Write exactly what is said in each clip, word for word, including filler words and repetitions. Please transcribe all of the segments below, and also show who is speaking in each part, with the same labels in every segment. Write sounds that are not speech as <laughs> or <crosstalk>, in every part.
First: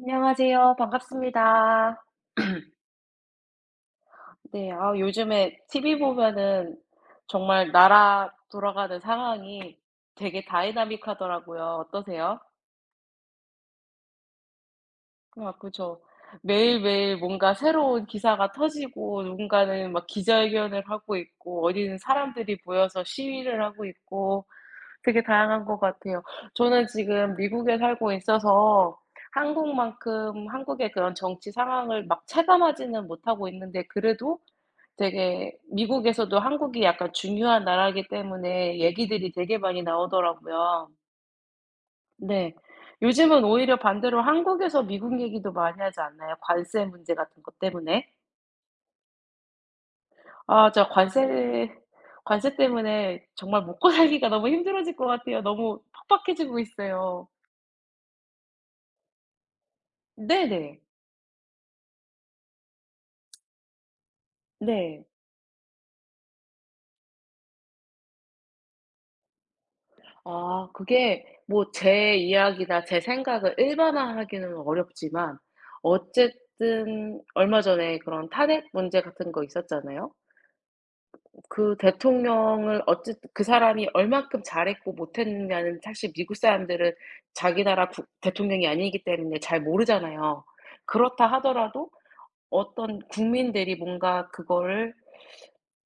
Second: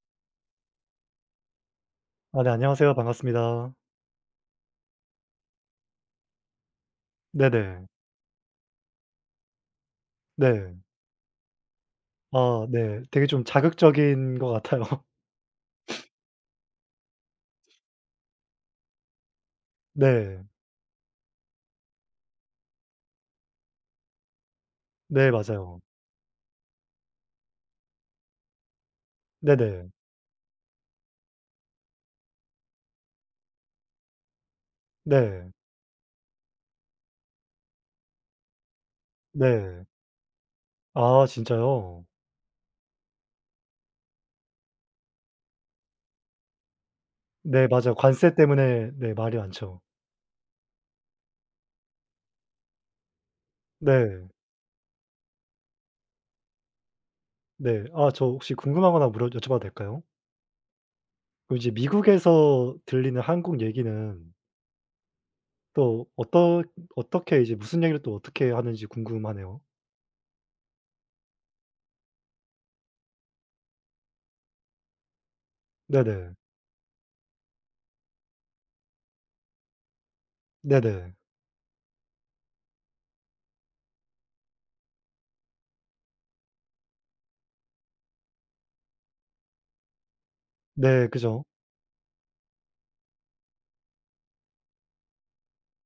Speaker 1: 안녕하세요. 반갑습니다.
Speaker 2: 아 네 안녕하세요. 반갑습니다.
Speaker 1: 네. 아, 요즘에 티비 보면은 정말
Speaker 2: 네네.
Speaker 1: 나라 돌아가는 상황이 되게
Speaker 2: 네.
Speaker 1: 다이나믹하더라고요. 어떠세요?
Speaker 2: 아 네. 되게 좀 자극적인 것 같아요. <laughs>
Speaker 1: 그고저 매일매일 뭔가 새로운 기사가 터지고, 누군가는 막
Speaker 2: 네.
Speaker 1: 기자회견을 하고 있고, 어디는 사람들이 모여서 시위를 하고 있고 되게
Speaker 2: 네
Speaker 1: 다양한 것
Speaker 2: 맞아요.
Speaker 1: 같아요. 저는 지금 미국에 살고 있어서
Speaker 2: 네네.
Speaker 1: 한국만큼 한국의 그런 정치 상황을 막 체감하지는 못하고 있는데, 그래도
Speaker 2: 네.
Speaker 1: 되게 미국에서도 한국이 약간 중요한 나라이기 때문에 얘기들이 되게 많이
Speaker 2: 네.
Speaker 1: 나오더라고요.
Speaker 2: 아 진짜요?
Speaker 1: 네. 요즘은 오히려 반대로 한국에서 미국 얘기도 많이 하지 않나요? 관세 문제 같은 것
Speaker 2: 네 맞아요.
Speaker 1: 때문에.
Speaker 2: 관세 때문에 네 말이 많죠.
Speaker 1: 아, 저 관세 관세 때문에 정말 먹고 살기가
Speaker 2: 네.
Speaker 1: 너무 힘들어질 것 같아요. 너무 팍팍해지고 있어요.
Speaker 2: 네. 아 저 혹시 궁금한 거 하나 물어 여쭤봐도 될까요?
Speaker 1: 네네.
Speaker 2: 그럼 이제 미국에서 들리는 한국 얘기는
Speaker 1: 네.
Speaker 2: 또 어떠 어떻게 이제 무슨 얘기를 또 어떻게 하는지 궁금하네요.
Speaker 1: 아, 그게 뭐 제 이야기나 제 생각을 일반화하기는 어렵지만
Speaker 2: 네네.
Speaker 1: 어쨌든 얼마 전에 그런 탄핵 문제 같은 거 있었잖아요.
Speaker 2: 네네.
Speaker 1: 그 대통령을, 어쨌든 그 사람이 얼만큼 잘했고 못했느냐는 사실 미국 사람들은 자기 나라 국 대통령이 아니기 때문에 잘 모르잖아요.
Speaker 2: 네
Speaker 1: 그렇다
Speaker 2: 그죠.
Speaker 1: 하더라도 어떤 국민들이 뭔가 그거를,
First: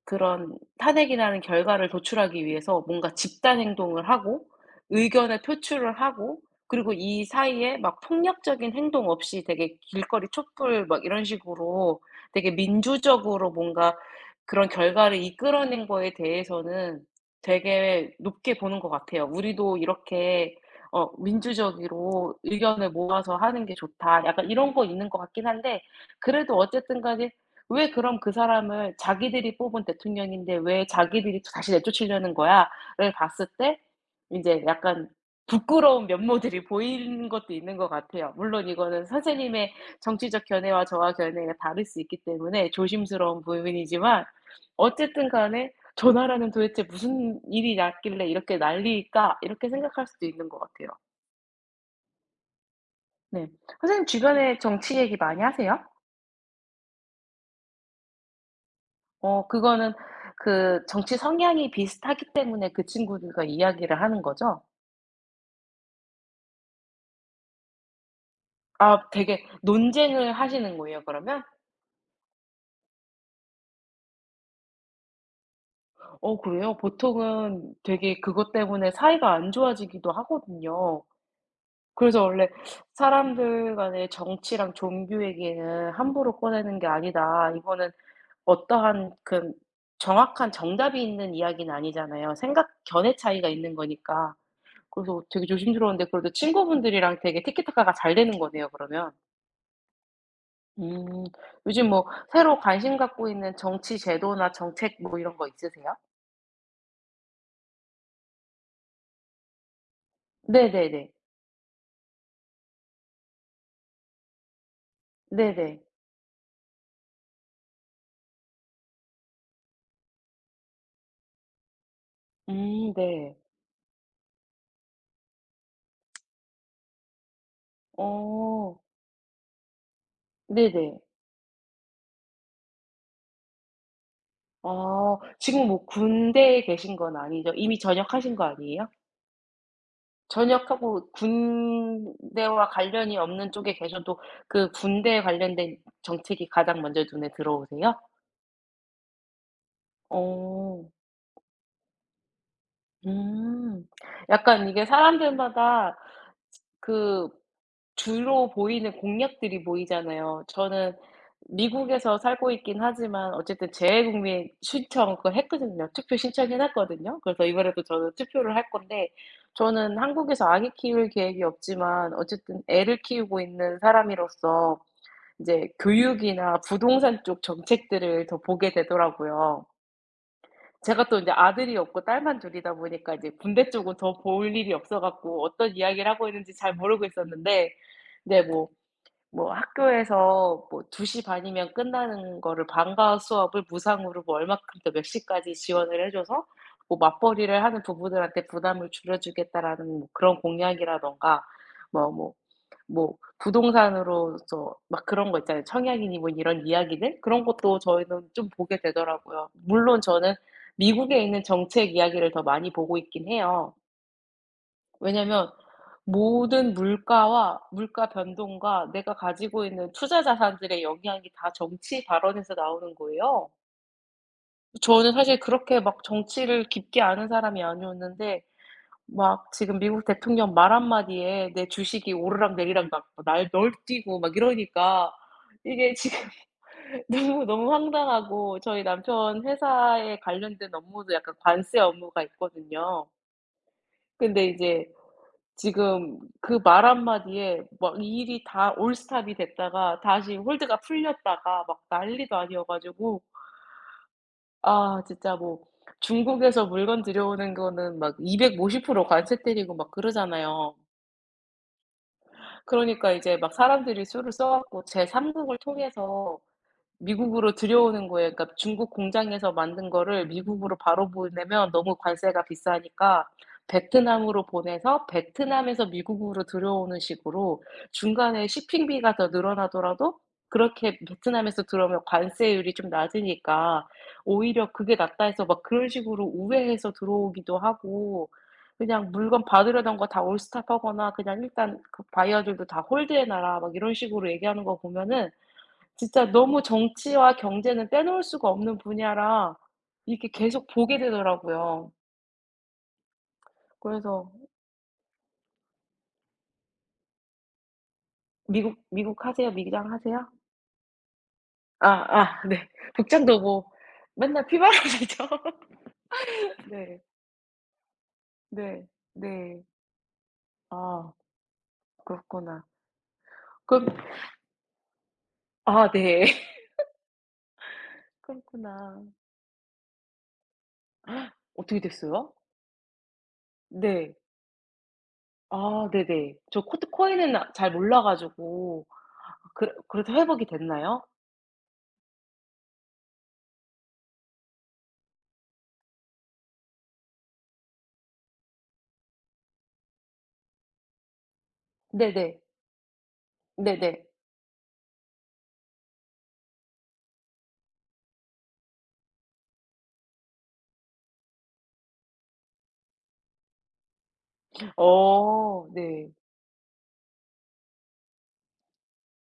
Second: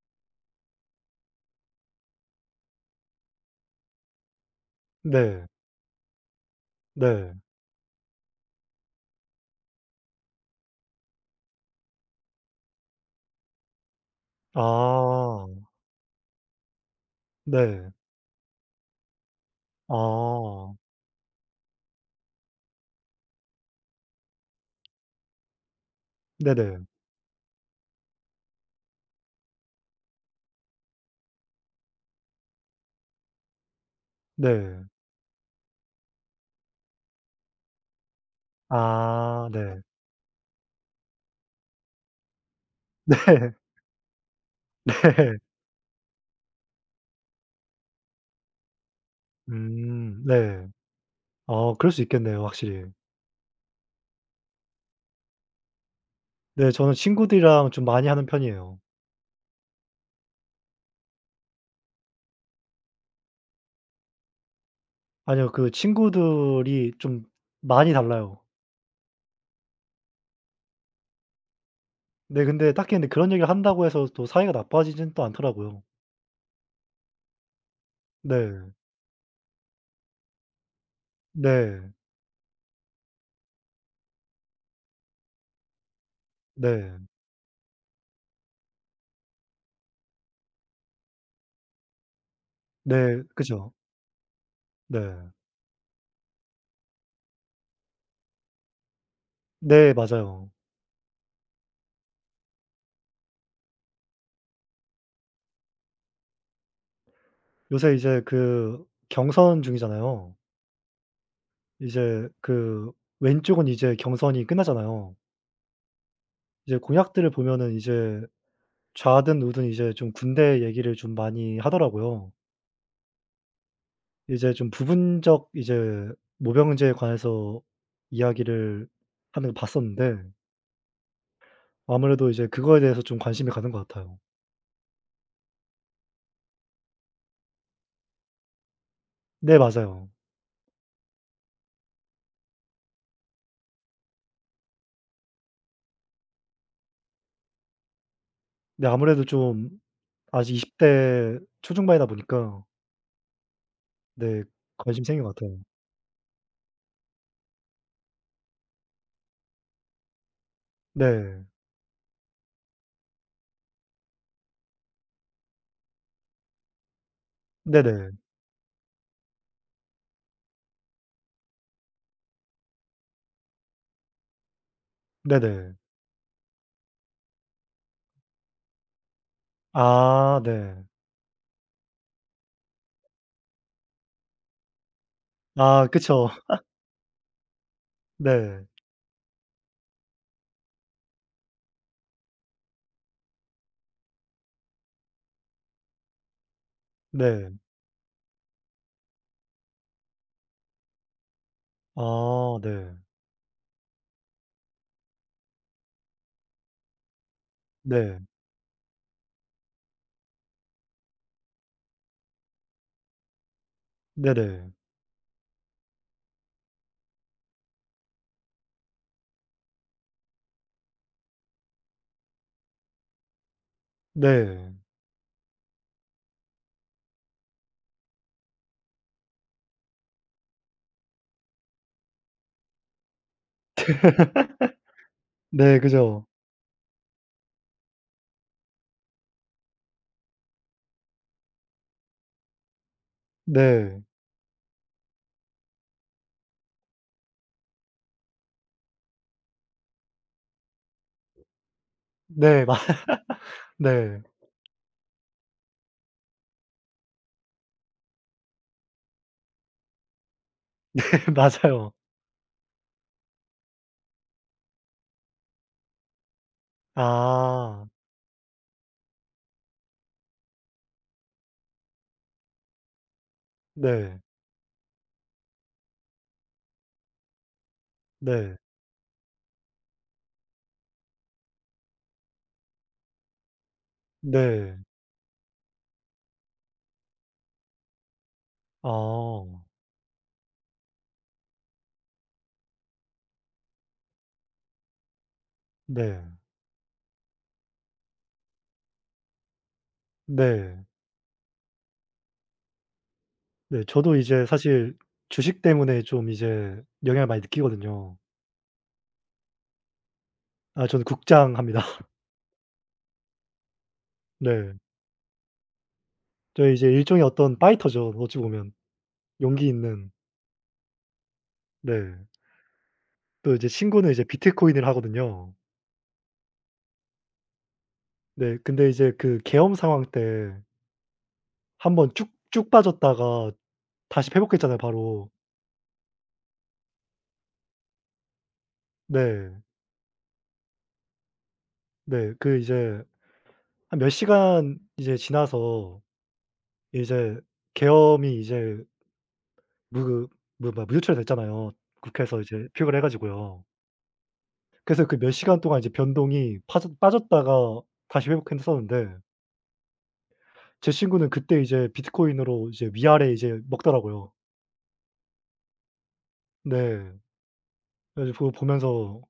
Speaker 1: 그런 탄핵이라는 결과를 도출하기 위해서 뭔가 집단 행동을 하고 의견을
Speaker 2: 네.
Speaker 1: 표출을 하고, 그리고 이
Speaker 2: 네.
Speaker 1: 사이에 막 폭력적인 행동 없이 되게 길거리 촛불 막 이런 식으로 되게 민주적으로 뭔가 그런 결과를
Speaker 2: 아.
Speaker 1: 이끌어낸 거에 대해서는
Speaker 2: 네.
Speaker 1: 되게 높게 보는 것 같아요. 우리도 이렇게
Speaker 2: 아.
Speaker 1: 어 민주적으로 의견을 모아서 하는 게 좋다, 약간 이런 거 있는 것 같긴 한데, 그래도
Speaker 2: 네네.
Speaker 1: 어쨌든 간에 왜 그럼 그 사람을 자기들이 뽑은 대통령인데 왜 자기들이 다시 내쫓으려는 거야?"를 봤을 때 인제
Speaker 2: 네.
Speaker 1: 약간 부끄러운 면모들이 보이는 것도 있는 것 같아요. 물론 이거는
Speaker 2: 아
Speaker 1: 선생님의
Speaker 2: 네.
Speaker 1: 정치적 견해와 저와 견해가 다를 수 있기 때문에
Speaker 2: <laughs>
Speaker 1: 조심스러운
Speaker 2: 네.
Speaker 1: 부분이지만, 어쨌든
Speaker 2: 네.
Speaker 1: 간에 '저 나라는 도대체 무슨 일이 났길래 이렇게 난리일까?' 이렇게 생각할
Speaker 2: 음
Speaker 1: 수도 있는 것
Speaker 2: 네.
Speaker 1: 같아요.
Speaker 2: 아 그럴 수 있겠네요 확실히.
Speaker 1: 네. 선생님, 주변에 정치 얘기 많이 하세요?
Speaker 2: 네 저는 친구들이랑 좀 많이 하는 편이에요.
Speaker 1: 어, 그거는 그 정치 성향이 비슷하기 때문에 그 친구들과 이야기를 하는 거죠?
Speaker 2: 아니요 그 친구들이 좀 많이 달라요.
Speaker 1: 아, 되게 논쟁을 하시는 거예요 그러면?
Speaker 2: 네 근데 딱히 근데 그런 얘기를 한다고 해서 또 사이가 나빠지진 또 않더라고요.
Speaker 1: 어 그래요? 보통은 되게 그것
Speaker 2: 네.
Speaker 1: 때문에 사이가 안 좋아지기도 하거든요.
Speaker 2: 네.
Speaker 1: 그래서 원래 사람들 간의 정치랑 종교 얘기는 함부로 꺼내는 게
Speaker 2: 네.
Speaker 1: 아니다. 이거는 어떠한 그 정확한 정답이 있는 이야기는 아니잖아요. 생각 견해
Speaker 2: 네.
Speaker 1: 차이가
Speaker 2: 그죠.
Speaker 1: 있는 거니까. 그래서
Speaker 2: 네.
Speaker 1: 되게 조심스러운데 그래도 친구분들이랑 되게 티키타카가 잘 되는 거네요 그러면.
Speaker 2: 네 맞아요.
Speaker 1: 음. 요즘 뭐 새로 관심 갖고 있는 정치 제도나 정책 뭐 이런 거 있으세요?
Speaker 2: 요새 이제 그 경선 중이잖아요.
Speaker 1: 네네네.
Speaker 2: 이제 그 왼쪽은 이제 경선이 끝나잖아요.
Speaker 1: 네네.
Speaker 2: 이제 공약들을 보면은 이제 좌든 우든 이제 좀 군대 얘기를 좀 많이 하더라고요.
Speaker 1: 음 네.
Speaker 2: 이제 좀 부분적 이제 모병제에 관해서
Speaker 1: 어.
Speaker 2: 이야기를 하는 걸 봤었는데
Speaker 1: 네네.
Speaker 2: 아무래도 이제 그거에 대해서 좀 관심이 가는 것 같아요.
Speaker 1: 아, 지금 뭐 군대에 계신 건 아니죠? 이미 전역하신 거 아니에요?
Speaker 2: 네 맞아요.
Speaker 1: 전역하고 군대와 관련이 없는 쪽에 계셔도 그 군대에 관련된 정책이 가장 먼저 눈에 들어오세요?
Speaker 2: 네 아무래도 좀 아직 20
Speaker 1: 어.
Speaker 2: 대 초중반이다 보니까
Speaker 1: 음.
Speaker 2: 네
Speaker 1: 약간 이게
Speaker 2: 관심이 생긴 것 같아요.
Speaker 1: 사람들마다 그 주로 보이는 공약들이 보이잖아요. 저는
Speaker 2: 네.
Speaker 1: 미국에서 살고 있긴 하지만 어쨌든 재외국민 신청 그걸 했거든요. 투표 신청해 놨거든요. 그래서 이번에도 저는
Speaker 2: 네네.
Speaker 1: 투표를 할 건데 저는 한국에서 아기 키울 계획이 없지만 어쨌든 애를 키우고 있는 사람으로서 이제
Speaker 2: 네네.
Speaker 1: 교육이나 부동산 쪽 정책들을 더 보게 되더라고요.
Speaker 2: 아 네.
Speaker 1: 제가 또 이제 아들이 없고 딸만 둘이다 보니까 이제 군대 쪽은 더 볼 일이 없어 갖고 어떤
Speaker 2: 아
Speaker 1: 이야기를 하고
Speaker 2: 그쵸.
Speaker 1: 있는지
Speaker 2: <laughs>
Speaker 1: 잘 모르고 있었는데. 네,
Speaker 2: 네.
Speaker 1: 뭐 뭐 학교에서 뭐두 시 반이면 끝나는 거를 방과 수업을 무상으로 뭐 얼마큼부터 몇 시까지 지원을 해 줘서 뭐
Speaker 2: 네.
Speaker 1: 맞벌이를 하는 부부들한테 부담을 줄여주겠다라는 뭐 그런 공약이라든가, 뭐뭐
Speaker 2: 아 네.
Speaker 1: 뭐 부동산으로서 막 그런 거 있잖아요. 청약이니 뭐 이런 이야기들 그런 것도
Speaker 2: 네.
Speaker 1: 저희는 좀 보게 되더라고요. 물론 저는 미국에 있는 정책 이야기를 더 많이 보고 있긴 해요.
Speaker 2: 네네.
Speaker 1: 왜냐면 모든 물가와 물가 변동과 내가 가지고 있는 투자 자산들의 영향이 다 정치 발언에서 나오는 거예요.
Speaker 2: 네.
Speaker 1: 저는 사실 그렇게 막 정치를 깊게 아는 사람이 아니었는데 막 지금 미국 대통령 말 한마디에 내 주식이 오르락내리락 막 날 널뛰고 막 이러니까
Speaker 2: 네
Speaker 1: 이게 지금
Speaker 2: 그죠.
Speaker 1: <laughs> 너무 너무 황당하고, 저희 남편 회사에 관련된 업무도 약간 관세 업무가 있거든요.
Speaker 2: 네.
Speaker 1: 근데 이제 지금 그 말 한마디에 막 이 일이 다 올스톱이 됐다가 다시 홀드가 풀렸다가 막 난리도 아니어
Speaker 2: 네. 맞
Speaker 1: 가지고
Speaker 2: 네.
Speaker 1: 아, 진짜 뭐 중국에서 물건 들여오는 거는 막 이백오십 퍼센트 관세 때리고 막 그러잖아요.
Speaker 2: <laughs> 맞아요.
Speaker 1: 그러니까 이제 막 사람들이 수를 써 갖고 제삼 국을 통해서 미국으로
Speaker 2: 아.
Speaker 1: 들여오는 거예요. 그러니까 중국 공장에서 만든 거를 미국으로 바로 보내면 너무 관세가 비싸니까
Speaker 2: 네.
Speaker 1: 베트남으로 보내서 베트남에서 미국으로 들여오는 식으로 중간에
Speaker 2: 네.
Speaker 1: shipping비가 더 늘어나더라도 그렇게 베트남에서 들어오면 관세율이 좀 낮으니까 오히려
Speaker 2: 네.
Speaker 1: 그게 낫다 해서 막 그런 식으로 우회해서 들어오기도 하고, 그냥 물건
Speaker 2: 아.
Speaker 1: 받으려던 거 다 올스톱하거나 그냥 "일단 그 바이어들도 다 홀드해 놔라." 막 이런 식으로 얘기하는 거 보면은
Speaker 2: 네.
Speaker 1: 진짜 너무 정치와 경제는 빼놓을 수가 없는 분야라 이게 렇 계속
Speaker 2: 네.
Speaker 1: 보게 되더라고요.
Speaker 2: 네. 저도
Speaker 1: 그래서
Speaker 2: 이제 사실 주식 때문에 좀 이제 영향을 많이 느끼거든요.
Speaker 1: "미국 미국 하세요? 미장 하세요?"
Speaker 2: 아 저는 국장합니다.
Speaker 1: 아
Speaker 2: <laughs>
Speaker 1: 아 네. 복장도 뭐 맨날
Speaker 2: 네.
Speaker 1: 피바람이죠. <laughs>
Speaker 2: 저희 이제
Speaker 1: 네.
Speaker 2: 일종의 어떤 파이터죠 어찌 보면.
Speaker 1: 네. 네.
Speaker 2: 용기 있는.
Speaker 1: 아,
Speaker 2: 네.
Speaker 1: 그렇구나.
Speaker 2: 또 이제
Speaker 1: 그럼
Speaker 2: 친구는 이제 비트코인을 하거든요.
Speaker 1: 아 네.
Speaker 2: 네. 근데
Speaker 1: 그렇구나.
Speaker 2: 이제 그 계엄 상황 때
Speaker 1: 어떻게
Speaker 2: 한번 쭉
Speaker 1: 됐어요?
Speaker 2: 쭉 빠졌다가
Speaker 1: 네.
Speaker 2: 다시 회복했잖아요 바로.
Speaker 1: 아 네네. 저 코트 코인은 아 잘 몰라 가지고
Speaker 2: 네.
Speaker 1: 그 그래서 회복이 됐나요?
Speaker 2: 네. 그 이제 한 몇 시간 이제 지나서 이제 계엄이 이제 무 무 뭐야 무효처리 됐잖아요.
Speaker 1: 네네.
Speaker 2: 국회에서 이제 표결을 해 가지고요.
Speaker 1: 네네.
Speaker 2: 그래서 그 몇 시간 동안 이제 변동이 파졌 빠졌다가 다시 회복했었는데 제 친구는 그때 이제 비트코인으로 이제 위아래 이제 먹더라고요.
Speaker 1: 어 네.
Speaker 2: 네. 그래서 그거 보면서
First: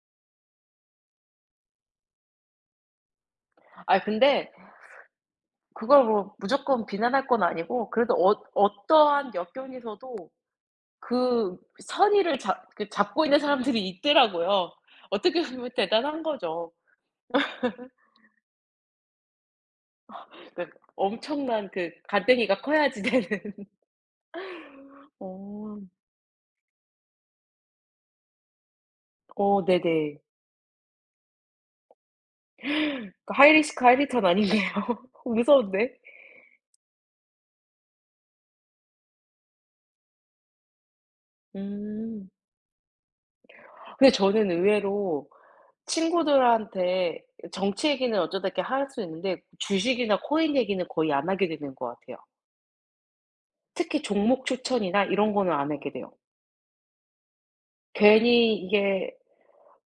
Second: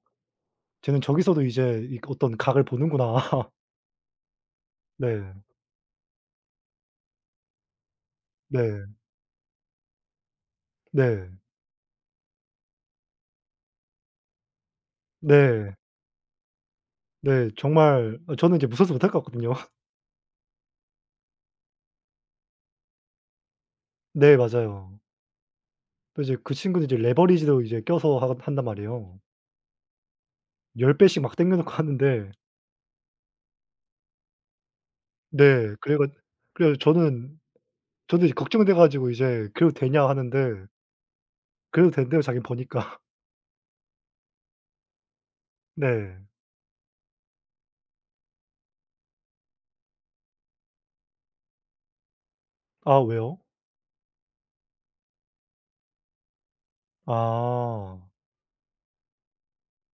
Speaker 2: '쟤는 저기서도 이제 이 어떤 각을 보는구나.' <laughs>
Speaker 1: 아, 근데
Speaker 2: 네.
Speaker 1: 그걸 뭐 무조건 비난할 건 아니고, 그래도 어
Speaker 2: 네.
Speaker 1: 어떠한 역경에서도
Speaker 2: 네.
Speaker 1: 그 선의를 잡 그 잡고 있는 사람들이 있더라고요. 어떻게 보면
Speaker 2: 네.
Speaker 1: 대단한 거죠.
Speaker 2: 네. 정말 어 저는 이제 무서워서 못할 것 같거든요.
Speaker 1: 그 엄청난 그간등이가 커야지 되는. <laughs>
Speaker 2: 네 맞아요.
Speaker 1: 어.
Speaker 2: 또 이제 그 친구는 이제 레버리지도 이제 껴서 하 한단 말이에요.
Speaker 1: 어 네네.
Speaker 2: 십 배씩 막 당겨 놓고 <laughs> 하는데
Speaker 1: 그 하이 리스크 하이 리턴 아니네요. <laughs>
Speaker 2: 네
Speaker 1: 무서운데.
Speaker 2: 그래 가 그래 저는 저도 이제 걱정돼 가지고 이제 "그래도 되냐?" 하는데 그래도 된대요
Speaker 1: 음.
Speaker 2: 자기는 버니까. <laughs>
Speaker 1: 근데 저는 의외로
Speaker 2: 네.
Speaker 1: 친구들한테 정치 얘기는 어쩌다 이렇게 할 수 있는데 주식이나 코인 얘기는 거의 안 하게 되는 것 같아요.
Speaker 2: 아 왜요?
Speaker 1: 특히 종목 추천이나 이런 거는 안 하게 돼요.
Speaker 2: 아.
Speaker 1: 괜히 이게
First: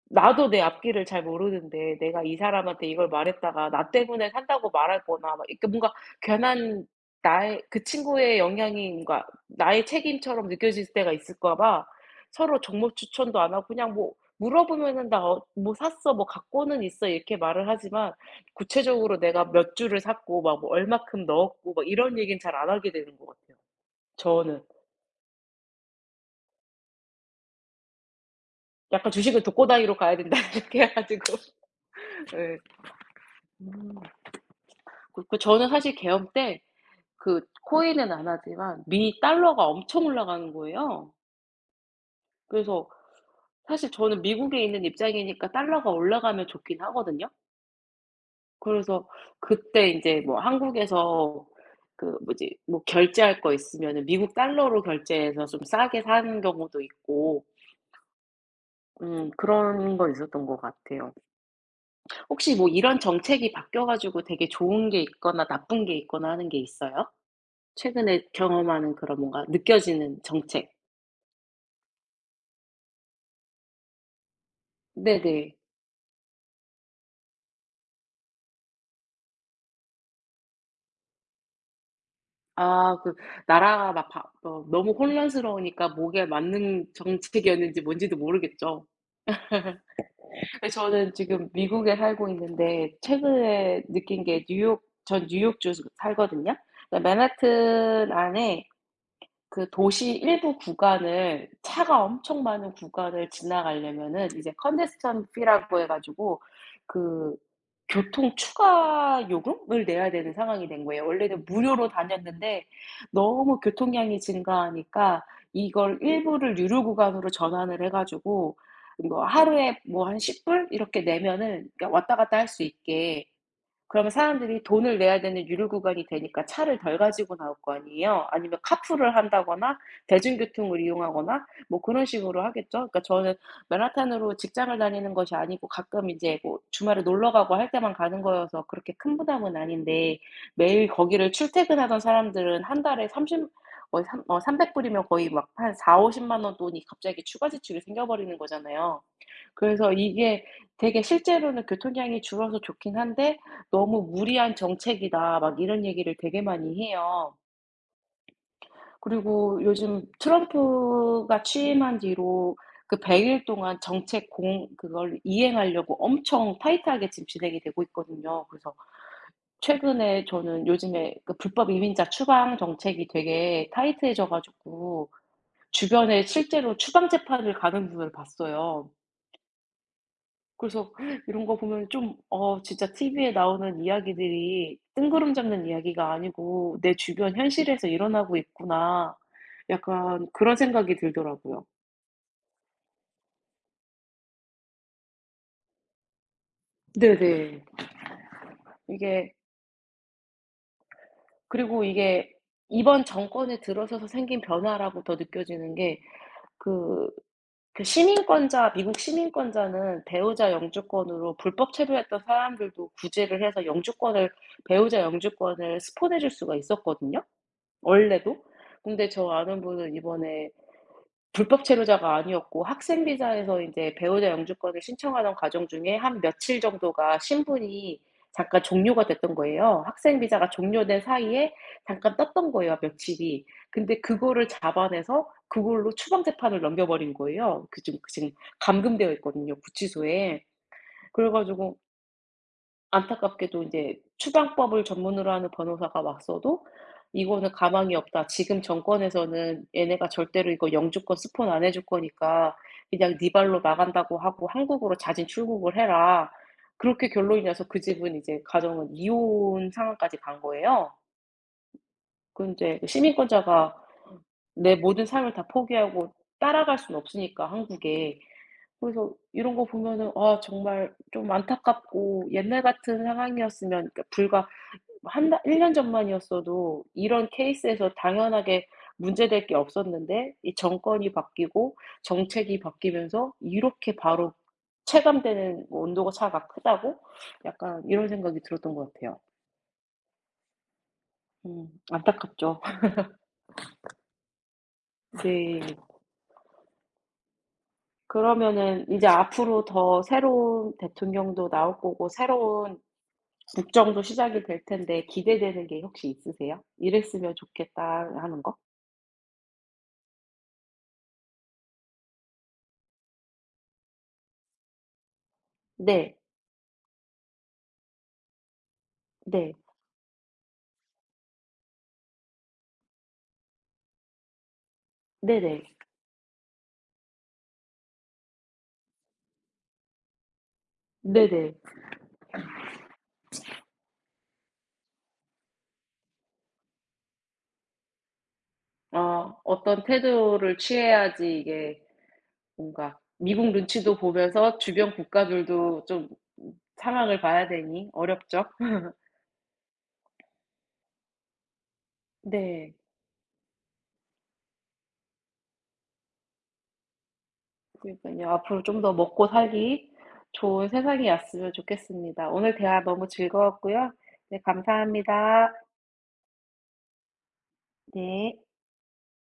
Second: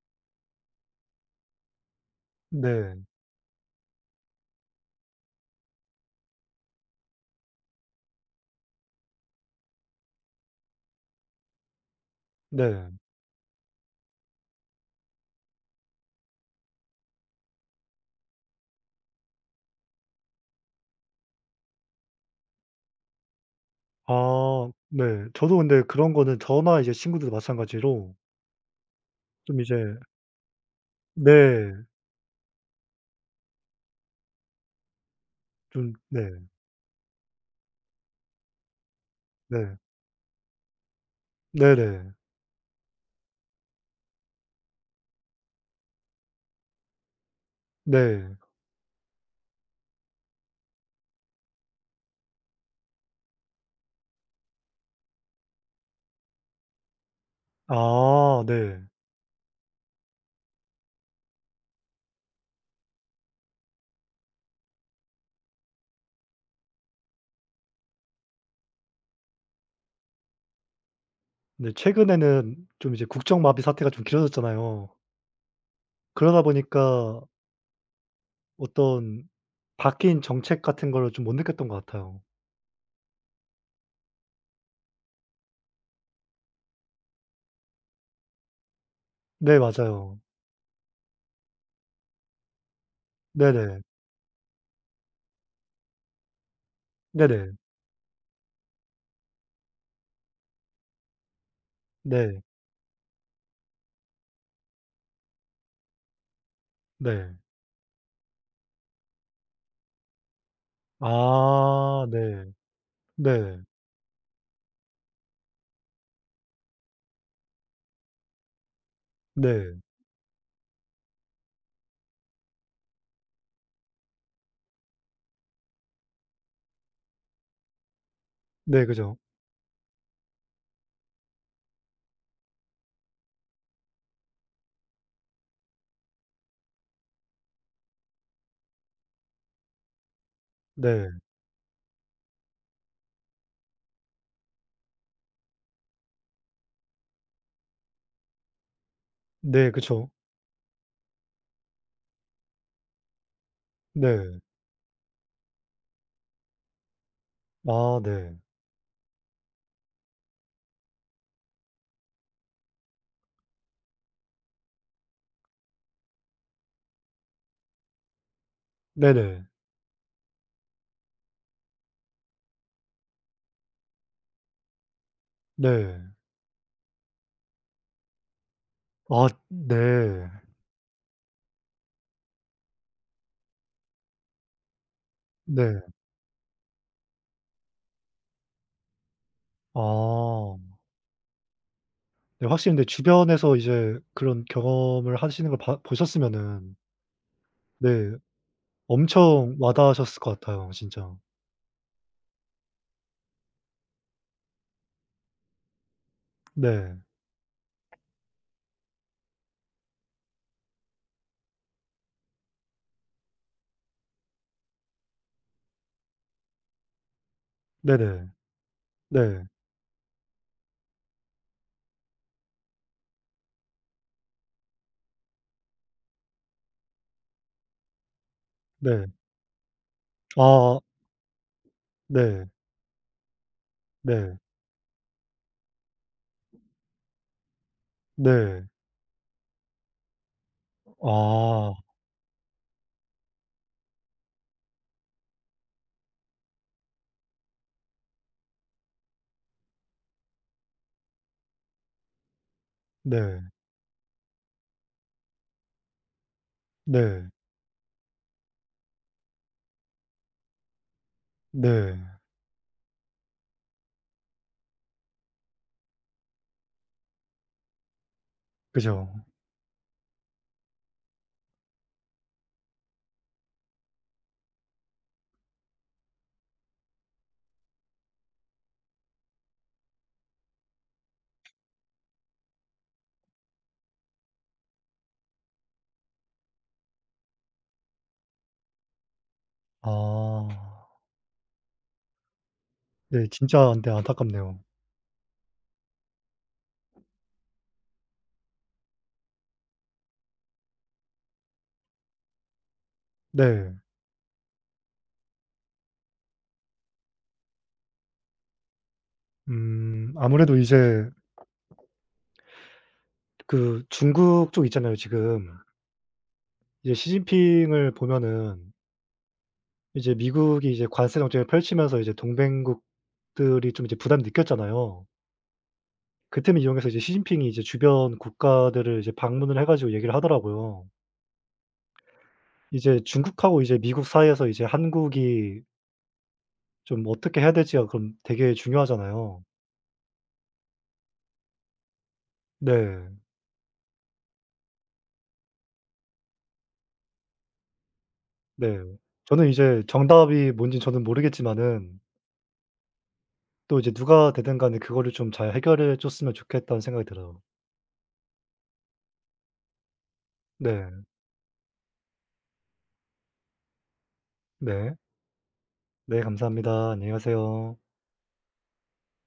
Speaker 1: 나도 내 앞길을 잘 모르는데 내가 이 사람한테
Speaker 2: 네.
Speaker 1: 이걸 말했다가 나 때문에 산다고 말할 거나 막 이렇게 뭔가 괜한 나의, 그 친구의 영향이 뭔가 나의 책임처럼 느껴질 때가 있을까 봐 서로
Speaker 2: 네.
Speaker 1: 종목 추천도 안 하고, 그냥 뭐 물어보면은 "나 어 뭐 샀어. 뭐 갖고는 있어." 이렇게 말을 하지만 구체적으로 내가 몇 주를 샀고 막 뭐 얼마큼 넣었고 막 이런 얘기는 잘 안 하게 되는 것 같아요, 저는.
Speaker 2: 아 네. 저도 근데 그런 거는 저나 이제 친구들도 마찬가지로
Speaker 1: 약간 주식을
Speaker 2: 좀
Speaker 1: 독고
Speaker 2: 이제
Speaker 1: 다니로 가야 된다 <laughs> 이렇게 해 가지고
Speaker 2: 네.
Speaker 1: 예. <laughs> 음. 그 그 저는
Speaker 2: 좀
Speaker 1: 사실 계엄
Speaker 2: 네.
Speaker 1: 때 그 코인은 안 하지만 미 달러가
Speaker 2: 네.
Speaker 1: 엄청 올라가는 거예요.
Speaker 2: 네 네.
Speaker 1: 그래서 사실 저는 미국에 있는 입장이니까 달러가 올라가면 좋긴 하거든요.
Speaker 2: 네.
Speaker 1: 그래서 그때 이제 뭐 한국에서 그 뭐지 뭐 결제할 거 있으면은 미국 달러로 결제해서 좀 싸게 사는 경우도 있고
Speaker 2: 아 네.
Speaker 1: 음 그런 거 있었던 것 같아요. 혹시 뭐 이런 정책이 바뀌어 가지고 되게 좋은 게 있거나 나쁜 게 있거나 하는 게 있어요? 최근에 경험하는 그런 뭔가 느껴지는 정책.
Speaker 2: 근데 최근에는 좀 이제 국정마비 사태가 좀 길어졌잖아요.
Speaker 1: 네네.
Speaker 2: 그러다 보니까 어떤 바뀐 정책 같은 거를 좀 못 느꼈던 것 같아요.
Speaker 1: 아 그 나라가 막 바 어 너무 혼란스러우니까 목에 맞는 정책이었는지 뭔지도 모르겠죠.
Speaker 2: 네 맞아요.
Speaker 1: 근데 저는 지금 미국에 살고 있는데
Speaker 2: 네네.
Speaker 1: 최근에 느낀 게 뉴욕, 전 뉴욕주 살거든요. 그러니까
Speaker 2: 네네.
Speaker 1: 맨하튼 안에 그 도시 일부 구간을, 차가
Speaker 2: 네.
Speaker 1: 엄청 많은 구간을 지나가려면은 이제 컨제스천 fee라고 해 가지고 그
Speaker 2: 네.
Speaker 1: 교통 추가 요금을 내야 되는 상황이 된 거예요. 원래는 무료로
Speaker 2: 아 네.
Speaker 1: 다녔는데 너무
Speaker 2: 네.
Speaker 1: 교통량이 증가하니까 이걸 일부를 유료 구간으로 전환을 해 가지고 이거
Speaker 2: 네.
Speaker 1: 하루에 뭐 한 십 달러 이렇게 내면은, 그러니까 왔다 갔다 할 수 있게. 그러면 사람들이 돈을 내야 되는 유류 구간이 되니까 차를 덜 가지고 나올 거 아니에요. 아니면
Speaker 2: 네
Speaker 1: 카풀을
Speaker 2: 그죠.
Speaker 1: 한다거나 대중교통을 이용하거나 뭐 그런 식으로 하겠죠. 그러니까 저는 맨하탄으로 직장을 다니는 것이 아니고 가끔 이제 뭐 주말에 놀러 가고 할 때만 가는 거여서 그렇게 큰 부담은 아닌데 매일
Speaker 2: 네.
Speaker 1: 거기를 출퇴근하던 사람들은 한 달에 삼십 어 삼 어 삼백 달러 이면 거의 막 한4 5 0만원 돈이 갑자기 추가 지출이 생겨 버리는 거잖아요.
Speaker 2: 네
Speaker 1: 그래서
Speaker 2: 그쵸.
Speaker 1: 이게 되게 실제로는 교통량이 줄어서 좋긴 한데 "너무
Speaker 2: 네.
Speaker 1: 무리한 정책이다." 막 이런 얘기를 되게 많이 해요.
Speaker 2: 아 네.
Speaker 1: 그리고 요즘 트럼프가 취임한 뒤로 그 백 일 동안 정책 공 그걸 이행하려고 엄청 타이트하게 지금 진행이 되고 있거든요. 그래서
Speaker 2: 네네.
Speaker 1: 최근에 저는 요즘에 그 불법 이민자 추방 정책이 되게 타이트해져 가지고
Speaker 2: 네.
Speaker 1: 주변에 실제로 추방 재판을 가는 분을 봤어요.
Speaker 2: 아 네.
Speaker 1: 그래서 이런 거 보면 좀 어 진짜 티비에 나오는 이야기들이 뜬구름 잡는
Speaker 2: 네.
Speaker 1: 이야기가 아니고 '내 주변 현실에서 일어나고 있구나.' 약간 그런
Speaker 2: 아.
Speaker 1: 생각이 들더라고요.
Speaker 2: 네 확실히 근데 주변에서 이제 그런 경험을 하시는 걸 봐 보셨으면은
Speaker 1: 네네.
Speaker 2: 네.
Speaker 1: 이게,
Speaker 2: 엄청 와닿으셨을 것 같아요 진짜.
Speaker 1: 그리고 이게 이번 정권에 들어서서 생긴 변화라고 더 느껴지는 게
Speaker 2: 네.
Speaker 1: 그 그 시민권자, 미국 시민권자는 배우자 영주권으로 불법 체류했던 사람들도 구제를 해서 영주권을, 배우자 영주권을 스폰해 줄 수가 있었거든요.
Speaker 2: 네네.
Speaker 1: 원래도. 근데 저
Speaker 2: 네.
Speaker 1: 아는 분은 이번에 불법 체류자가 아니었고 학생 비자에서 인제 배우자 영주권을 신청하던 과정 중에 한 며칠 정도가 신분이 잠깐 종료가
Speaker 2: 네.
Speaker 1: 됐던 거예요. 학생 비자가
Speaker 2: 아
Speaker 1: 종료된 사이에 잠깐
Speaker 2: 네.
Speaker 1: 떴던 거예요, 며칠이. 근데
Speaker 2: 네.
Speaker 1: 그거를 잡아내서 그걸로 추방 재판을 넘겨버린 거예요. 그 지금, 그 지금
Speaker 2: 네.
Speaker 1: 감금되어 있거든요, 구치소에. 그래
Speaker 2: 아
Speaker 1: 가지고 안타깝게도 이제 추방법을 전문으로 하는 변호사가 왔어도 "이거는 가망이 없다. 지금 정권에서는 얘네가 절대로 이거 영주권 스폰 안 해줄 거니까 그냥 네
Speaker 2: 네.
Speaker 1: 발로 나간다고 하고 한국으로 자진 출국을 해라." 그렇게
Speaker 2: 네.
Speaker 1: 결론이 나서 그 집은, 이제 가정은 이혼 상황까지 간 거예요.
Speaker 2: 네.
Speaker 1: 그런제 시민권자가 내 모든 삶을 다 포기하고 따라갈 수는 없으니까 한국에. 그래서
Speaker 2: 그죠.
Speaker 1: 이런 거 보면은 아 정말 좀 안타깝고, 옛날 같은 상황이었으면, 그러니까 불과 한1달일 년 전만이었어도 이런 케이스에서 당연하게 문제될 게 없었는데 이 정권이 바뀌고 정책이 바뀌면서 이렇게 바로 체감되는 뭐 온도가 차가 크다고? 약간 이런 생각이 들었던 것 같아요.
Speaker 2: 아.
Speaker 1: 음 안타깝죠.
Speaker 2: 네 진짜 근데 안타깝네요.
Speaker 1: <laughs> 네. 그러면은 이제 앞으로 더 새로운 대통령도 나올 거고 새로운
Speaker 2: 네.
Speaker 1: 국정도 시작이 될 텐데 기대되는 게 혹시 있으세요? '이랬으면 좋겠다.' 하는 거?
Speaker 2: 음 아무래도 이제 그 중국 쪽 있잖아요 지금.
Speaker 1: 네.
Speaker 2: 이제 시진핑을 보면은
Speaker 1: 네.
Speaker 2: 이제 미국이 이제 관세 정책을 펼치면서 이제 동맹국들이 좀 이제 부담이 느꼈잖아요.
Speaker 1: 네네.
Speaker 2: 그 틈을 이용해서 이제 시진핑이 이제 주변 국가들을 이제 방문을 해 가지고 얘기를 하더라고요.
Speaker 1: 네네.
Speaker 2: 이제 중국하고 이제 미국 사이에서 이제 한국이 좀 어떻게 해야 될지가 그럼 되게
Speaker 1: 어
Speaker 2: 중요하잖아요.
Speaker 1: 어떤 태도를 취해야지 이게 뭔가
Speaker 2: 네.
Speaker 1: 미국 눈치도 보면서 주변 국가들도 좀 상황을 봐야 되니 어렵죠.
Speaker 2: 네.
Speaker 1: <laughs>
Speaker 2: 저는 이제 정답이 뭔진 저는 모르겠지만은
Speaker 1: 네.
Speaker 2: 또 이제 누가 되든 간에 그거를 좀 잘 해결해 줬으면 좋겠다는 생각이 들어요.
Speaker 1: 그러니까요, 앞으로 좀 더 먹고 살기 좋은
Speaker 2: 네.
Speaker 1: 세상이 왔으면 좋겠습니다. 오늘 대화 너무 즐거웠고요. 네
Speaker 2: 네.
Speaker 1: 감사합니다.
Speaker 2: 네 감사합니다. 안녕히 가세요.
Speaker 1: 네.